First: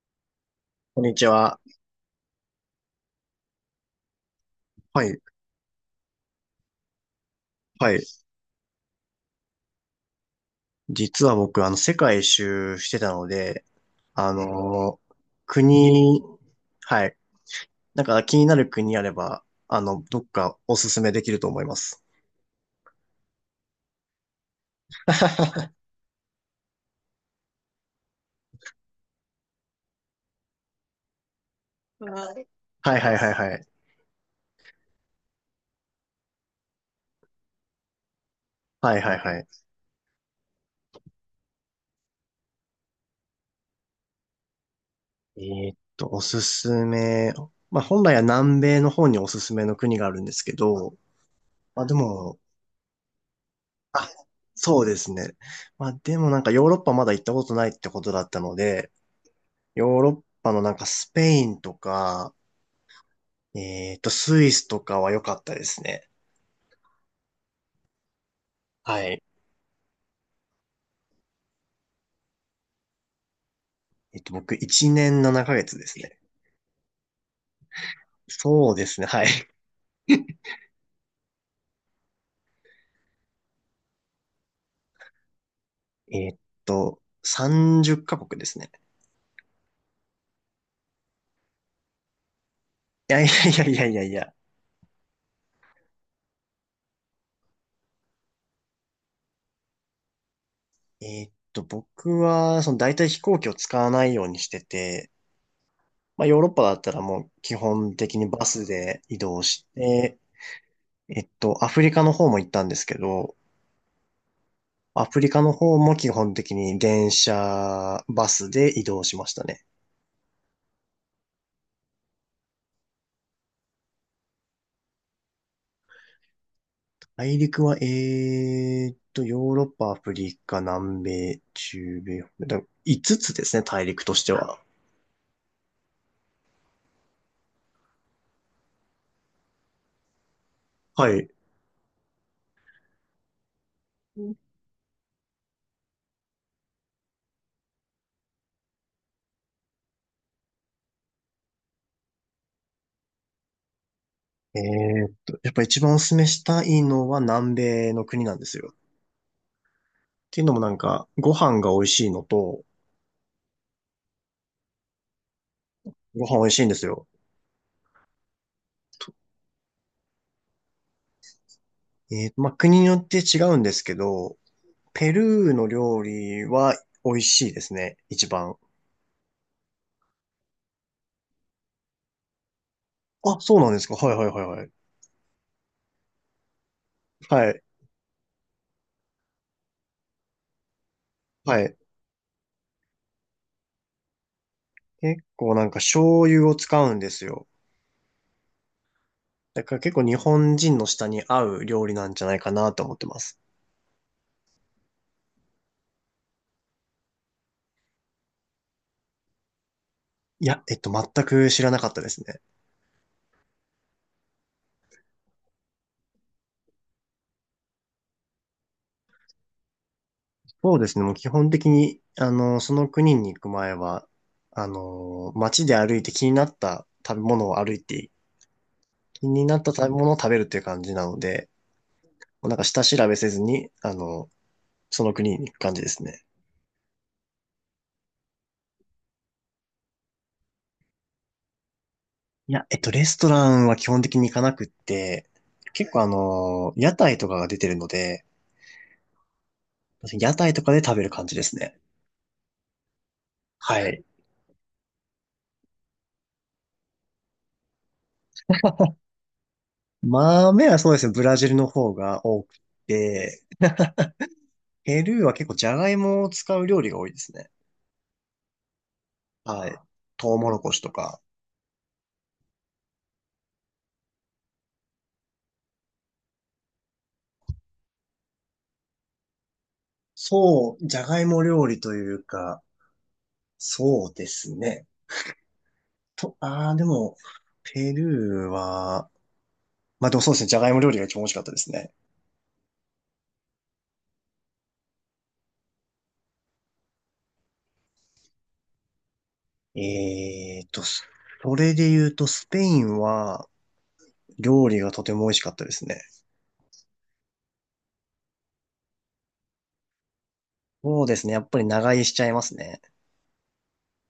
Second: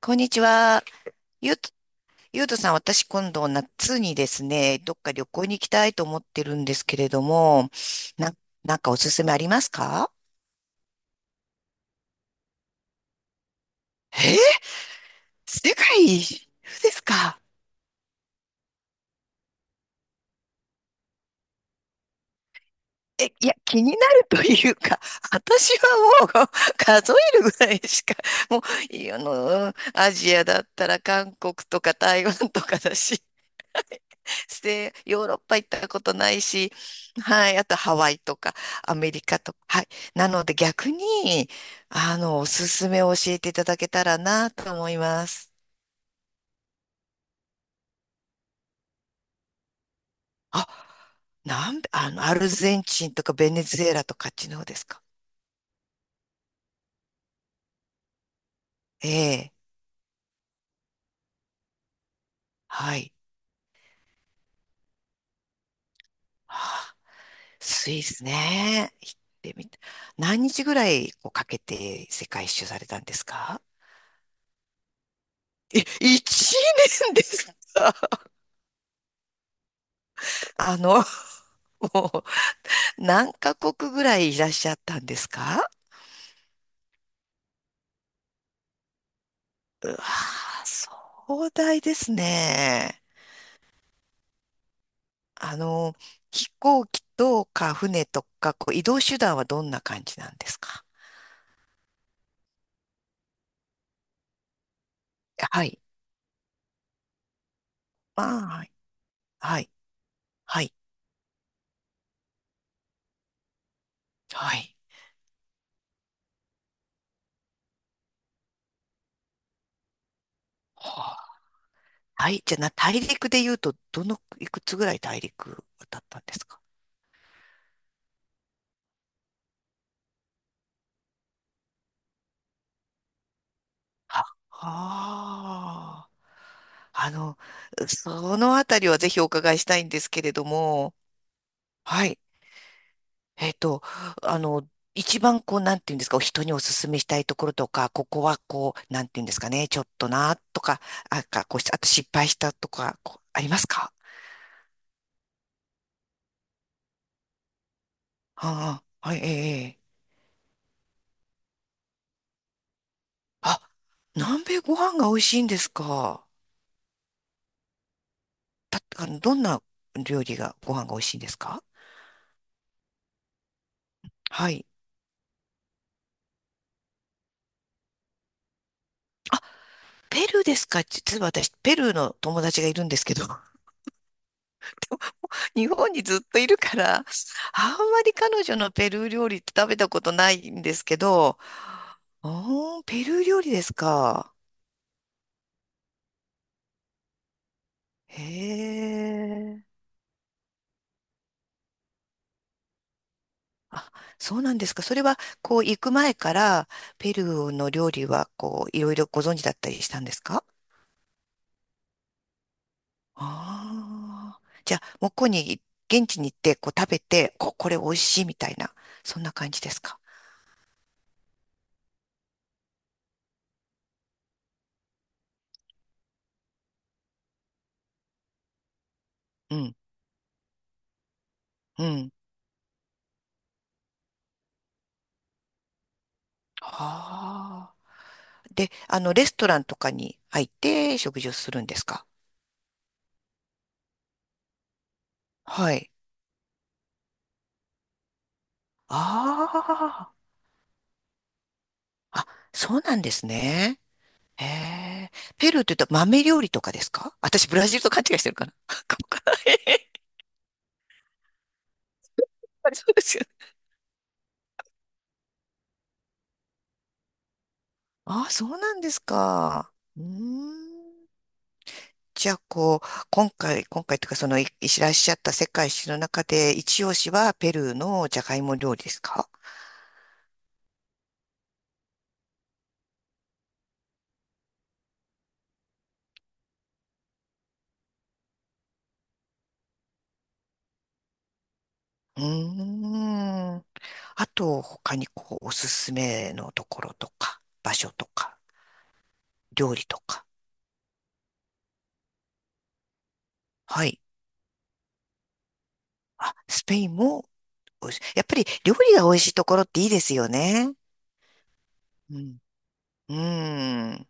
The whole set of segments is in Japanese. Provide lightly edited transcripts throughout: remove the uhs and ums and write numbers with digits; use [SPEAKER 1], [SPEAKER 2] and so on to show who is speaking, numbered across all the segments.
[SPEAKER 1] こんにちは。
[SPEAKER 2] こんにち
[SPEAKER 1] ゆう
[SPEAKER 2] は。
[SPEAKER 1] と、ゆうとさん、私今度夏にですね、どっ
[SPEAKER 2] は
[SPEAKER 1] か
[SPEAKER 2] い。
[SPEAKER 1] 旅行に行きたいと思ってるんですけれども、
[SPEAKER 2] はい。
[SPEAKER 1] な、なんかおすすめありますか？
[SPEAKER 2] 実は僕、世界一周してたので、あ
[SPEAKER 1] えー、
[SPEAKER 2] のー
[SPEAKER 1] 世界
[SPEAKER 2] 国、
[SPEAKER 1] 一周です
[SPEAKER 2] はい。
[SPEAKER 1] か？
[SPEAKER 2] なんか気になる国あれば、どっかおすすめできると思います。
[SPEAKER 1] え、いや、気になるというか、私はもう 数えるぐらいしか、もう、いあの、アジアだったら韓国とか台湾とかだ
[SPEAKER 2] はいはい
[SPEAKER 1] し、
[SPEAKER 2] はいはい。
[SPEAKER 1] ヨーロッパ行ったことないし、はい、あとハワイとかア
[SPEAKER 2] はい
[SPEAKER 1] メ
[SPEAKER 2] はい
[SPEAKER 1] リカ
[SPEAKER 2] はい。
[SPEAKER 1] とか、はい。なので逆に、おすすめを教えていただけたらなと思います。
[SPEAKER 2] おすすめ。まあ、本来は南米の方におすすめの国があるんですけ
[SPEAKER 1] あ、
[SPEAKER 2] ど、
[SPEAKER 1] なん
[SPEAKER 2] まあ
[SPEAKER 1] で、
[SPEAKER 2] で
[SPEAKER 1] ア
[SPEAKER 2] も、
[SPEAKER 1] ルゼンチンとかベネズエラ
[SPEAKER 2] あ、
[SPEAKER 1] とかあっちの方で
[SPEAKER 2] そう
[SPEAKER 1] す
[SPEAKER 2] で
[SPEAKER 1] か？
[SPEAKER 2] すね。まあでもなんかヨーロッパまだ行ったことないってことだったので、
[SPEAKER 1] ええ、
[SPEAKER 2] ヨーロッパのなんかスペインとか、
[SPEAKER 1] はい。
[SPEAKER 2] スイスとかは良かったですね。
[SPEAKER 1] はあ、スイスね。
[SPEAKER 2] は
[SPEAKER 1] 行っ
[SPEAKER 2] い。
[SPEAKER 1] てみた。何日ぐらいこうかけて世界一周されたんですか？
[SPEAKER 2] 僕、1年7ヶ月
[SPEAKER 1] え、
[SPEAKER 2] ですね。
[SPEAKER 1] 1年ですか？
[SPEAKER 2] そうですね、はい。
[SPEAKER 1] あの、もう何カ国ぐらいいらっしゃったんですか？
[SPEAKER 2] えっ30カ国ですね。
[SPEAKER 1] うわー、壮大ですね。
[SPEAKER 2] いやいやいやいやいやいや。
[SPEAKER 1] あの、飛行機とか船とか、こう移動手段はどんな感じなんですか？
[SPEAKER 2] 僕は、大体飛行機を使わないようにしてて、
[SPEAKER 1] はい。
[SPEAKER 2] まあ、ヨーロッパだったらもう基本的に
[SPEAKER 1] ま
[SPEAKER 2] バ
[SPEAKER 1] あ、は
[SPEAKER 2] ス
[SPEAKER 1] い。
[SPEAKER 2] で移動
[SPEAKER 1] は
[SPEAKER 2] し
[SPEAKER 1] い。
[SPEAKER 2] て、
[SPEAKER 1] はい。
[SPEAKER 2] アフリカの方も行ったんですけど、
[SPEAKER 1] はい。
[SPEAKER 2] アフリカの方も基本的に電車、バスで移動しましたね。
[SPEAKER 1] はあ、はい。じゃあ、大陸で言うと、いくつぐらい大陸渡ったんですか？
[SPEAKER 2] 大陸は、ヨーロッパ、アフリカ、南米、中米、5つですね、大陸とし
[SPEAKER 1] は
[SPEAKER 2] ては。
[SPEAKER 1] ああ、あの、そのあたりはぜひお伺いしたいんですけれども、
[SPEAKER 2] はい。
[SPEAKER 1] はい。えっと、あの、一番こう、なんていうんですか、人にお勧めしたいところとか、ここはこう、なんていうんですかね、ちょっとな、とか、あ、か、こうし、あと失敗したとか、こうありますか？
[SPEAKER 2] えやっぱ一番おすすめしたいのは南米の国なんですよ。っ
[SPEAKER 1] ああ、はい、ええ、ええ。
[SPEAKER 2] ていうのもなんか、ご飯が美味しいのと、
[SPEAKER 1] あ、南米ご飯が美味しいんですか。
[SPEAKER 2] ご飯美味しいんですよ。
[SPEAKER 1] た、あ
[SPEAKER 2] と
[SPEAKER 1] の、どんな料理が、ご飯が美味しいんですか？
[SPEAKER 2] まあ、国によって違うんですけど、
[SPEAKER 1] はい。
[SPEAKER 2] ペルーの料理は美味しいですね、一番。
[SPEAKER 1] ペルーですか？実は私、ペルーの友達がいるんですけど、
[SPEAKER 2] あ、そうなんですか。はいはいはいはい。
[SPEAKER 1] 日本にずっといるから、あん
[SPEAKER 2] はい。
[SPEAKER 1] まり彼女のペルー料理って食べたことないんですけど、
[SPEAKER 2] はい。
[SPEAKER 1] おー、ペルー料理ですか。
[SPEAKER 2] 結構なんか醤油を使うんですよ。
[SPEAKER 1] へ
[SPEAKER 2] だ
[SPEAKER 1] え。
[SPEAKER 2] から結構日本人の舌に合う料理なんじゃないかなと思ってます。
[SPEAKER 1] あ、そうなんですか。それは、こう、行く前から、ペルーの料理は、こう、いろいろご存知だったりしたんですか？
[SPEAKER 2] いや、全く知らなかったですね。
[SPEAKER 1] ああー。じゃあ、向こうに、現地に行って、こう、食べて、これ美味しいみたいな、そんな感じですか。
[SPEAKER 2] そうですね。もう基本的に、その国に行く前は、街で歩いて気に
[SPEAKER 1] う
[SPEAKER 2] なった
[SPEAKER 1] ん、
[SPEAKER 2] 食べ物を食べるっていう感じなので、
[SPEAKER 1] うん。
[SPEAKER 2] もうなんか下調べせずに、その国に行く感じですね。
[SPEAKER 1] ああ。で、レストランとかに入って食事をするんですか？
[SPEAKER 2] いや、レストランは基本的に行かなくって、
[SPEAKER 1] はい。
[SPEAKER 2] 結構屋台とかが出てるので、
[SPEAKER 1] あ
[SPEAKER 2] 屋台とかで食べる感じですね。
[SPEAKER 1] あ、あ、そうなんです
[SPEAKER 2] は
[SPEAKER 1] ね。
[SPEAKER 2] い。
[SPEAKER 1] へえ。ペルーって言うと豆料理とかですか？私、ブラジルと勘違いしてるかな かもかな、へへ、やっ
[SPEAKER 2] 豆はそうですね、ブラジルの方が多く
[SPEAKER 1] ぱりそうですよ
[SPEAKER 2] て、
[SPEAKER 1] ね。
[SPEAKER 2] ペルーは結構ジャガイモを使う料理が多いですね。
[SPEAKER 1] ああ、そうなんです
[SPEAKER 2] は
[SPEAKER 1] か。
[SPEAKER 2] い。
[SPEAKER 1] うー
[SPEAKER 2] トウモロ
[SPEAKER 1] ん。
[SPEAKER 2] コシとか。
[SPEAKER 1] じゃあ、こう、今回というか、その、いいらっしゃった世界史の中で、一押しはペルーのジャガイモ料理ですか？
[SPEAKER 2] そう、ジャガイモ料理というか、そうですね。ああ、でも、ペルーは、まあでもそうですね、ジャガイモ料理が一番美味しかったですね。
[SPEAKER 1] うーん。あと、他にこう、おすすめのところとか、場所とか、料理とか。
[SPEAKER 2] えーと、そそれで言うと、スペインは
[SPEAKER 1] はい。
[SPEAKER 2] 料理がとても美味しかったですね。
[SPEAKER 1] あ、スペインも美味しい。やっぱり料理が美味しいところっていいですよね。
[SPEAKER 2] そうですね、やっぱり長居し
[SPEAKER 1] う
[SPEAKER 2] ちゃい
[SPEAKER 1] ん。
[SPEAKER 2] ますね。
[SPEAKER 1] うん。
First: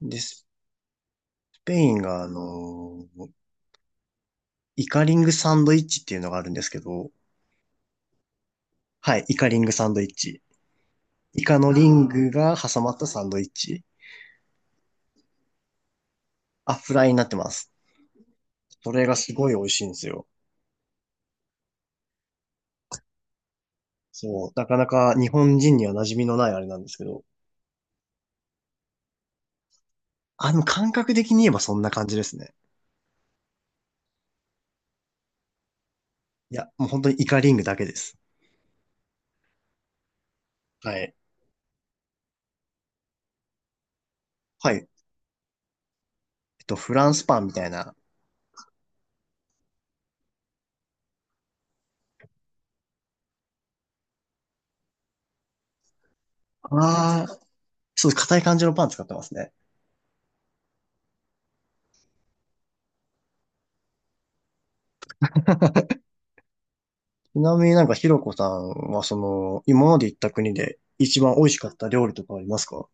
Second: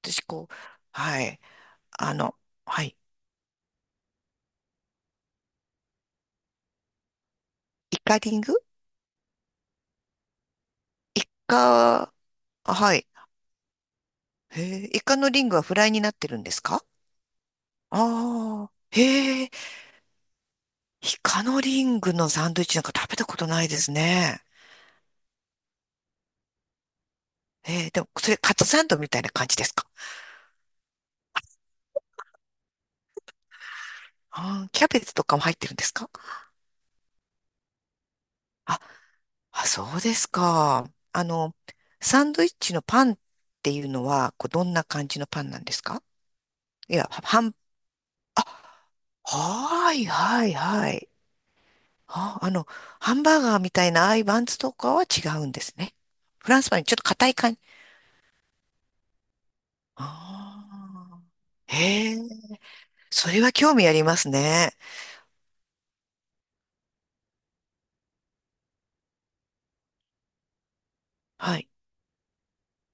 [SPEAKER 2] で、
[SPEAKER 1] 私、
[SPEAKER 2] ス
[SPEAKER 1] こう、はい。
[SPEAKER 2] ペイン
[SPEAKER 1] あ
[SPEAKER 2] が、
[SPEAKER 1] の、はい。
[SPEAKER 2] ーイカリングサンドイッチっていうのがあるんですけど、
[SPEAKER 1] イカリング、
[SPEAKER 2] はい、イカリングサンドイッチ。
[SPEAKER 1] イ
[SPEAKER 2] イカのリ
[SPEAKER 1] カ、
[SPEAKER 2] ンあ
[SPEAKER 1] あ、
[SPEAKER 2] グが挟ま
[SPEAKER 1] は
[SPEAKER 2] った
[SPEAKER 1] い。
[SPEAKER 2] サンドイッチ。
[SPEAKER 1] へえ、イカのリングはフライになってるんです
[SPEAKER 2] あ、
[SPEAKER 1] か？
[SPEAKER 2] フライになってます。
[SPEAKER 1] ああ
[SPEAKER 2] そ
[SPEAKER 1] ー、
[SPEAKER 2] れがす
[SPEAKER 1] へ
[SPEAKER 2] ご
[SPEAKER 1] え、
[SPEAKER 2] い美味しいんですよ。
[SPEAKER 1] イカのリングのサンドイッチなんか食べたことないですね。
[SPEAKER 2] そう、なかなか日本人には馴染みのないあれなんですけど。
[SPEAKER 1] えー、でも、それカツサンドみたいな感じですか？
[SPEAKER 2] 感覚的に言えばそんな感じですね。
[SPEAKER 1] あー、キャベツとかも入ってるんですか？
[SPEAKER 2] いや、もう本当にイカリングだけです。
[SPEAKER 1] あ、あ、そうですか。
[SPEAKER 2] はい。
[SPEAKER 1] サンドイッチのパンっていうのは、こう、ど
[SPEAKER 2] は
[SPEAKER 1] ん
[SPEAKER 2] い。
[SPEAKER 1] な感じのパンなんですか？
[SPEAKER 2] フ
[SPEAKER 1] いや、
[SPEAKER 2] ランスパ
[SPEAKER 1] ハ
[SPEAKER 2] ンみ
[SPEAKER 1] ン、
[SPEAKER 2] たいな。
[SPEAKER 1] あ、はい、はい、はい。あ、ハンバーガーみたいなああいうバンズとかは違うんですね。フランスパンにちょっと
[SPEAKER 2] あ
[SPEAKER 1] 硬い
[SPEAKER 2] あ、
[SPEAKER 1] 感じ。
[SPEAKER 2] そう、硬い感じのパン使ってますね。
[SPEAKER 1] ああ、へえ、それは興味ありますね。
[SPEAKER 2] ちなみになんかひろこさんはその、今まで行った国で一番美味
[SPEAKER 1] は
[SPEAKER 2] しか
[SPEAKER 1] い。
[SPEAKER 2] った料理とかありますか？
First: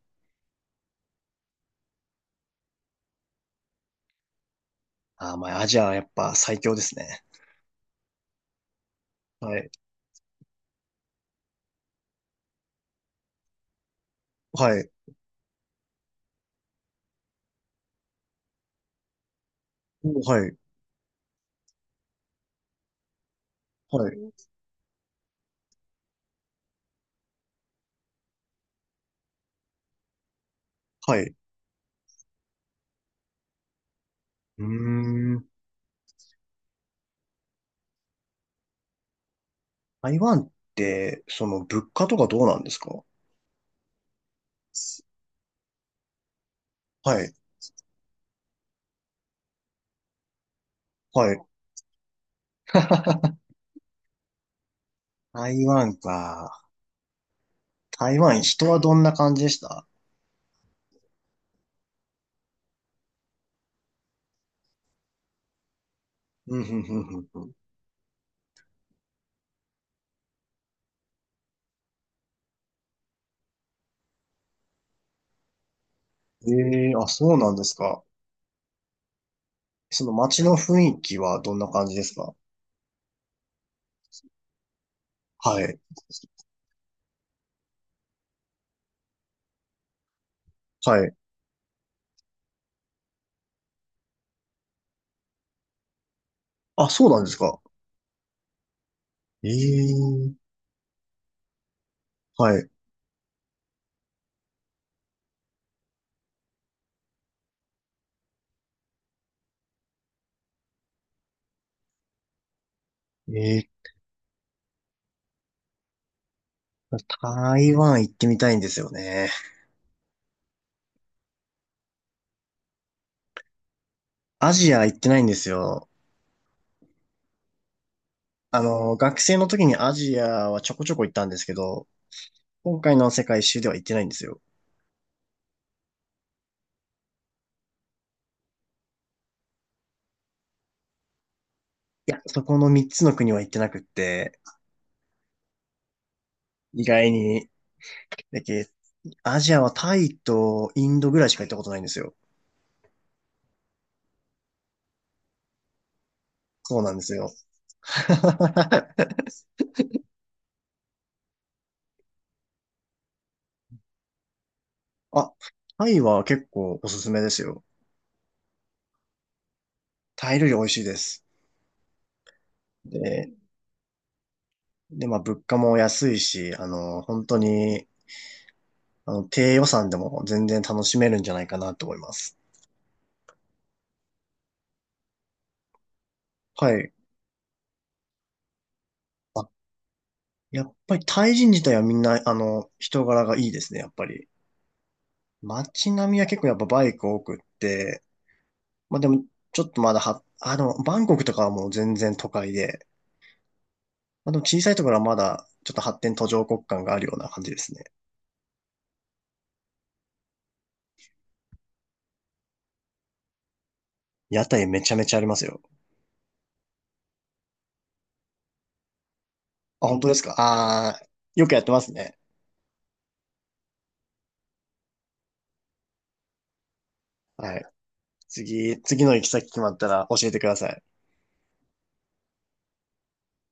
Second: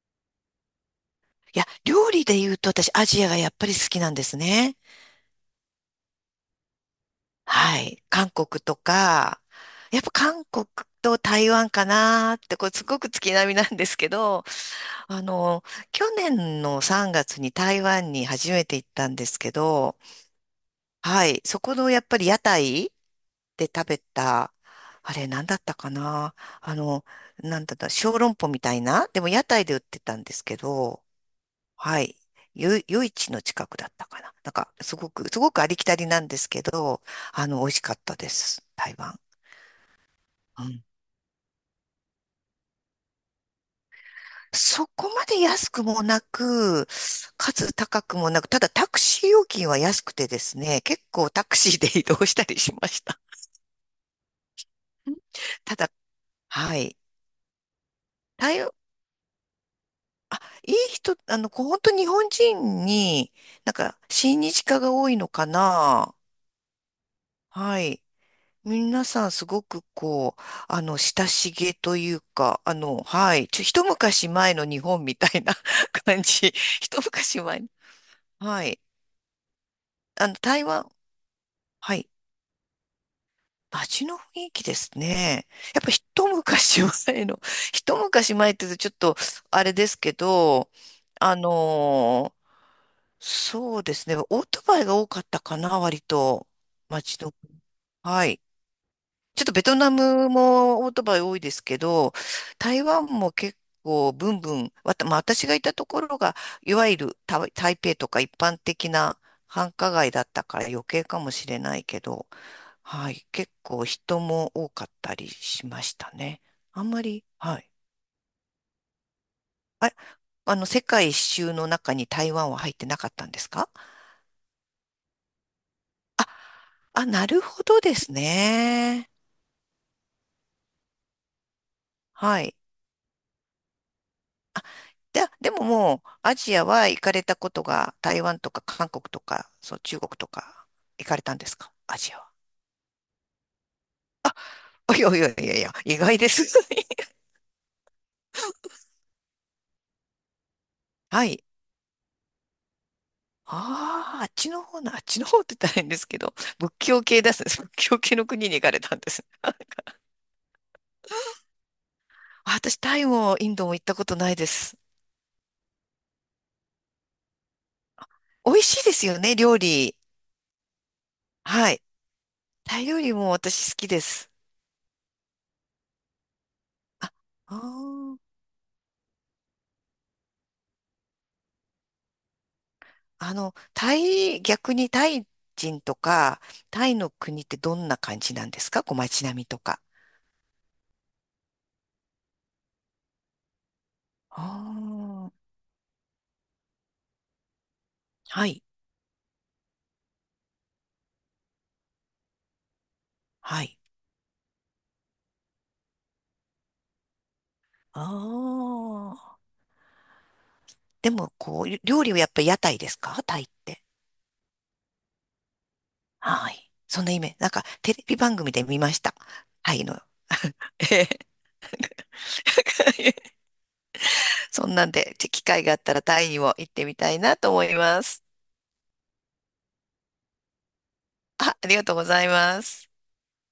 [SPEAKER 1] いや、料理で言うと私、アジアがやっぱり好きなんですね。
[SPEAKER 2] ああ、まあ、アジアはやっぱ最強ですね。
[SPEAKER 1] はい。韓国とか、
[SPEAKER 2] はい。
[SPEAKER 1] やっぱ韓国と台湾かなーって、これすごく月並みなんですけど、
[SPEAKER 2] はい。
[SPEAKER 1] あの、去年の3月に台湾に初めて行ったんですけど、
[SPEAKER 2] お、はい。
[SPEAKER 1] はい。そこのやっぱり屋台で食べ
[SPEAKER 2] はい。
[SPEAKER 1] た、あれ何だったかな。あの、なんだった、小籠包みたいなでも屋台で売ってたんですけど、
[SPEAKER 2] はい。
[SPEAKER 1] はい。夜市の近くだったかな。なん
[SPEAKER 2] う
[SPEAKER 1] か、
[SPEAKER 2] ー
[SPEAKER 1] す
[SPEAKER 2] ん。
[SPEAKER 1] ごくありきたりなんですけど、あの、美味しかったです。台湾。
[SPEAKER 2] 台湾っ
[SPEAKER 1] うん。
[SPEAKER 2] て、その物価とかどうなんですか？
[SPEAKER 1] そこまで安くもなく、
[SPEAKER 2] はい。
[SPEAKER 1] かつ高くもなく、ただタクシー料金は安くてですね、結構
[SPEAKER 2] はい。
[SPEAKER 1] タクシーで移動したりしました。うん、
[SPEAKER 2] 台
[SPEAKER 1] ただ、
[SPEAKER 2] 湾か。
[SPEAKER 1] はい。
[SPEAKER 2] 台湾、
[SPEAKER 1] 台
[SPEAKER 2] 人
[SPEAKER 1] 湾、
[SPEAKER 2] はどんな感じでした？
[SPEAKER 1] あ、いい人、あの、こう本当日本人に、なんか、親日家が多いのかな。
[SPEAKER 2] うん、ふん、ふん、ふん、ふん。
[SPEAKER 1] はい。皆さんすごくこう、親しげというか、一昔前の日本みたいな 感
[SPEAKER 2] え
[SPEAKER 1] じ。
[SPEAKER 2] えー、
[SPEAKER 1] 一
[SPEAKER 2] あ、そう
[SPEAKER 1] 昔
[SPEAKER 2] なん
[SPEAKER 1] 前。
[SPEAKER 2] ですか。
[SPEAKER 1] はい。
[SPEAKER 2] その
[SPEAKER 1] あの、
[SPEAKER 2] 街の
[SPEAKER 1] 台
[SPEAKER 2] 雰
[SPEAKER 1] 湾。
[SPEAKER 2] 囲気はどんな感じ
[SPEAKER 1] は
[SPEAKER 2] で
[SPEAKER 1] い。
[SPEAKER 2] すか？
[SPEAKER 1] 街の雰囲気ですね。
[SPEAKER 2] はい。
[SPEAKER 1] やっぱ一昔前の、一昔前って言うとちょっと、あれですけど、
[SPEAKER 2] はい。
[SPEAKER 1] あのーそうですね。オートバイが多かったかな、割と。
[SPEAKER 2] あ、そう
[SPEAKER 1] 街
[SPEAKER 2] なんで
[SPEAKER 1] の。
[SPEAKER 2] すか。
[SPEAKER 1] はい。ちょっ
[SPEAKER 2] え
[SPEAKER 1] とベトナ
[SPEAKER 2] え
[SPEAKER 1] ム
[SPEAKER 2] ー、
[SPEAKER 1] もオートバイ多いですけど、
[SPEAKER 2] はい。
[SPEAKER 1] 台湾も結構ブンブン、まあ私がいたところが、いわゆる台北とか一般的な繁華街だったから余計かもしれないけど、はい、
[SPEAKER 2] え
[SPEAKER 1] 結
[SPEAKER 2] えー、
[SPEAKER 1] 構人も多かったりしましたね。あんまり、はい。
[SPEAKER 2] 台湾行ってみたいんですよね。
[SPEAKER 1] あ、世界一周の中に台湾は入ってなかったんですか？
[SPEAKER 2] アジア行ってないんですよ。
[SPEAKER 1] あ、なるほどですね。
[SPEAKER 2] 学生の時にアジアはちょこちょこ行ったんですけど、
[SPEAKER 1] はい。
[SPEAKER 2] 今回の世界一周では行ってないんですよ。
[SPEAKER 1] で、でももう、アジアは行かれたことが、台湾とか韓国とか、そう、中国とか、行かれたんですか？ア
[SPEAKER 2] い
[SPEAKER 1] ジア
[SPEAKER 2] や、
[SPEAKER 1] は。
[SPEAKER 2] そこの3つの国は行ってなくって、
[SPEAKER 1] いやいやいやいや、意外です。
[SPEAKER 2] 意外 に、だけ、アジアはタイとインドぐ
[SPEAKER 1] は
[SPEAKER 2] らいしか
[SPEAKER 1] い。
[SPEAKER 2] 行ったことないんですよ。
[SPEAKER 1] ああ、あっちの方なあっちの方って大変ですけど、仏
[SPEAKER 2] そうなん
[SPEAKER 1] 教
[SPEAKER 2] です
[SPEAKER 1] 系
[SPEAKER 2] よ。
[SPEAKER 1] です。仏教系の国に行かれたんです。私、タイもインドも行ったことないです。
[SPEAKER 2] あ、タイは結構おすすめですよ。
[SPEAKER 1] 美味しいですよね、料理。
[SPEAKER 2] タイ料理美味しいです。
[SPEAKER 1] はい。タイ料理も
[SPEAKER 2] で、
[SPEAKER 1] 私好きです。
[SPEAKER 2] で、まあ物価も安いし、
[SPEAKER 1] あ、
[SPEAKER 2] 本当
[SPEAKER 1] あ
[SPEAKER 2] に、
[SPEAKER 1] ー、
[SPEAKER 2] 低予算でも全然楽しめるんじゃないかなと思います。
[SPEAKER 1] タイ、逆にタイ人とか、
[SPEAKER 2] は
[SPEAKER 1] タ
[SPEAKER 2] い。
[SPEAKER 1] イの国ってどんな感じなんですか？こう街並みとか。
[SPEAKER 2] やっぱりタイ人自体はみんな、人柄がいいですね、やっぱり。
[SPEAKER 1] ああ、
[SPEAKER 2] 街並みは結構やっぱバイク多くって、
[SPEAKER 1] はい。
[SPEAKER 2] まあでも、ちょっとまだは、あ、でも、バンコクとかはもう全然都会で、
[SPEAKER 1] はい。
[SPEAKER 2] まあでも小さいところはまだ、ちょっと発展途上国感があるような感じですね。
[SPEAKER 1] ああ、でも、こう、料理はやっぱり屋台ですか、タイって。
[SPEAKER 2] 屋台めちゃめちゃありますよ。
[SPEAKER 1] はい。そんなイメージ。なんか、テレビ番組で見ました。タイ
[SPEAKER 2] あ、
[SPEAKER 1] の。
[SPEAKER 2] 本当ですか？あ
[SPEAKER 1] え
[SPEAKER 2] あ
[SPEAKER 1] え。
[SPEAKER 2] ー、よくやってますね。
[SPEAKER 1] そんなんで、機会があったらタイにも行ってみたいなと
[SPEAKER 2] は
[SPEAKER 1] 思
[SPEAKER 2] い。
[SPEAKER 1] います。
[SPEAKER 2] 次、次の行き先決まったら教えてください。
[SPEAKER 1] あ、ありがとうございます。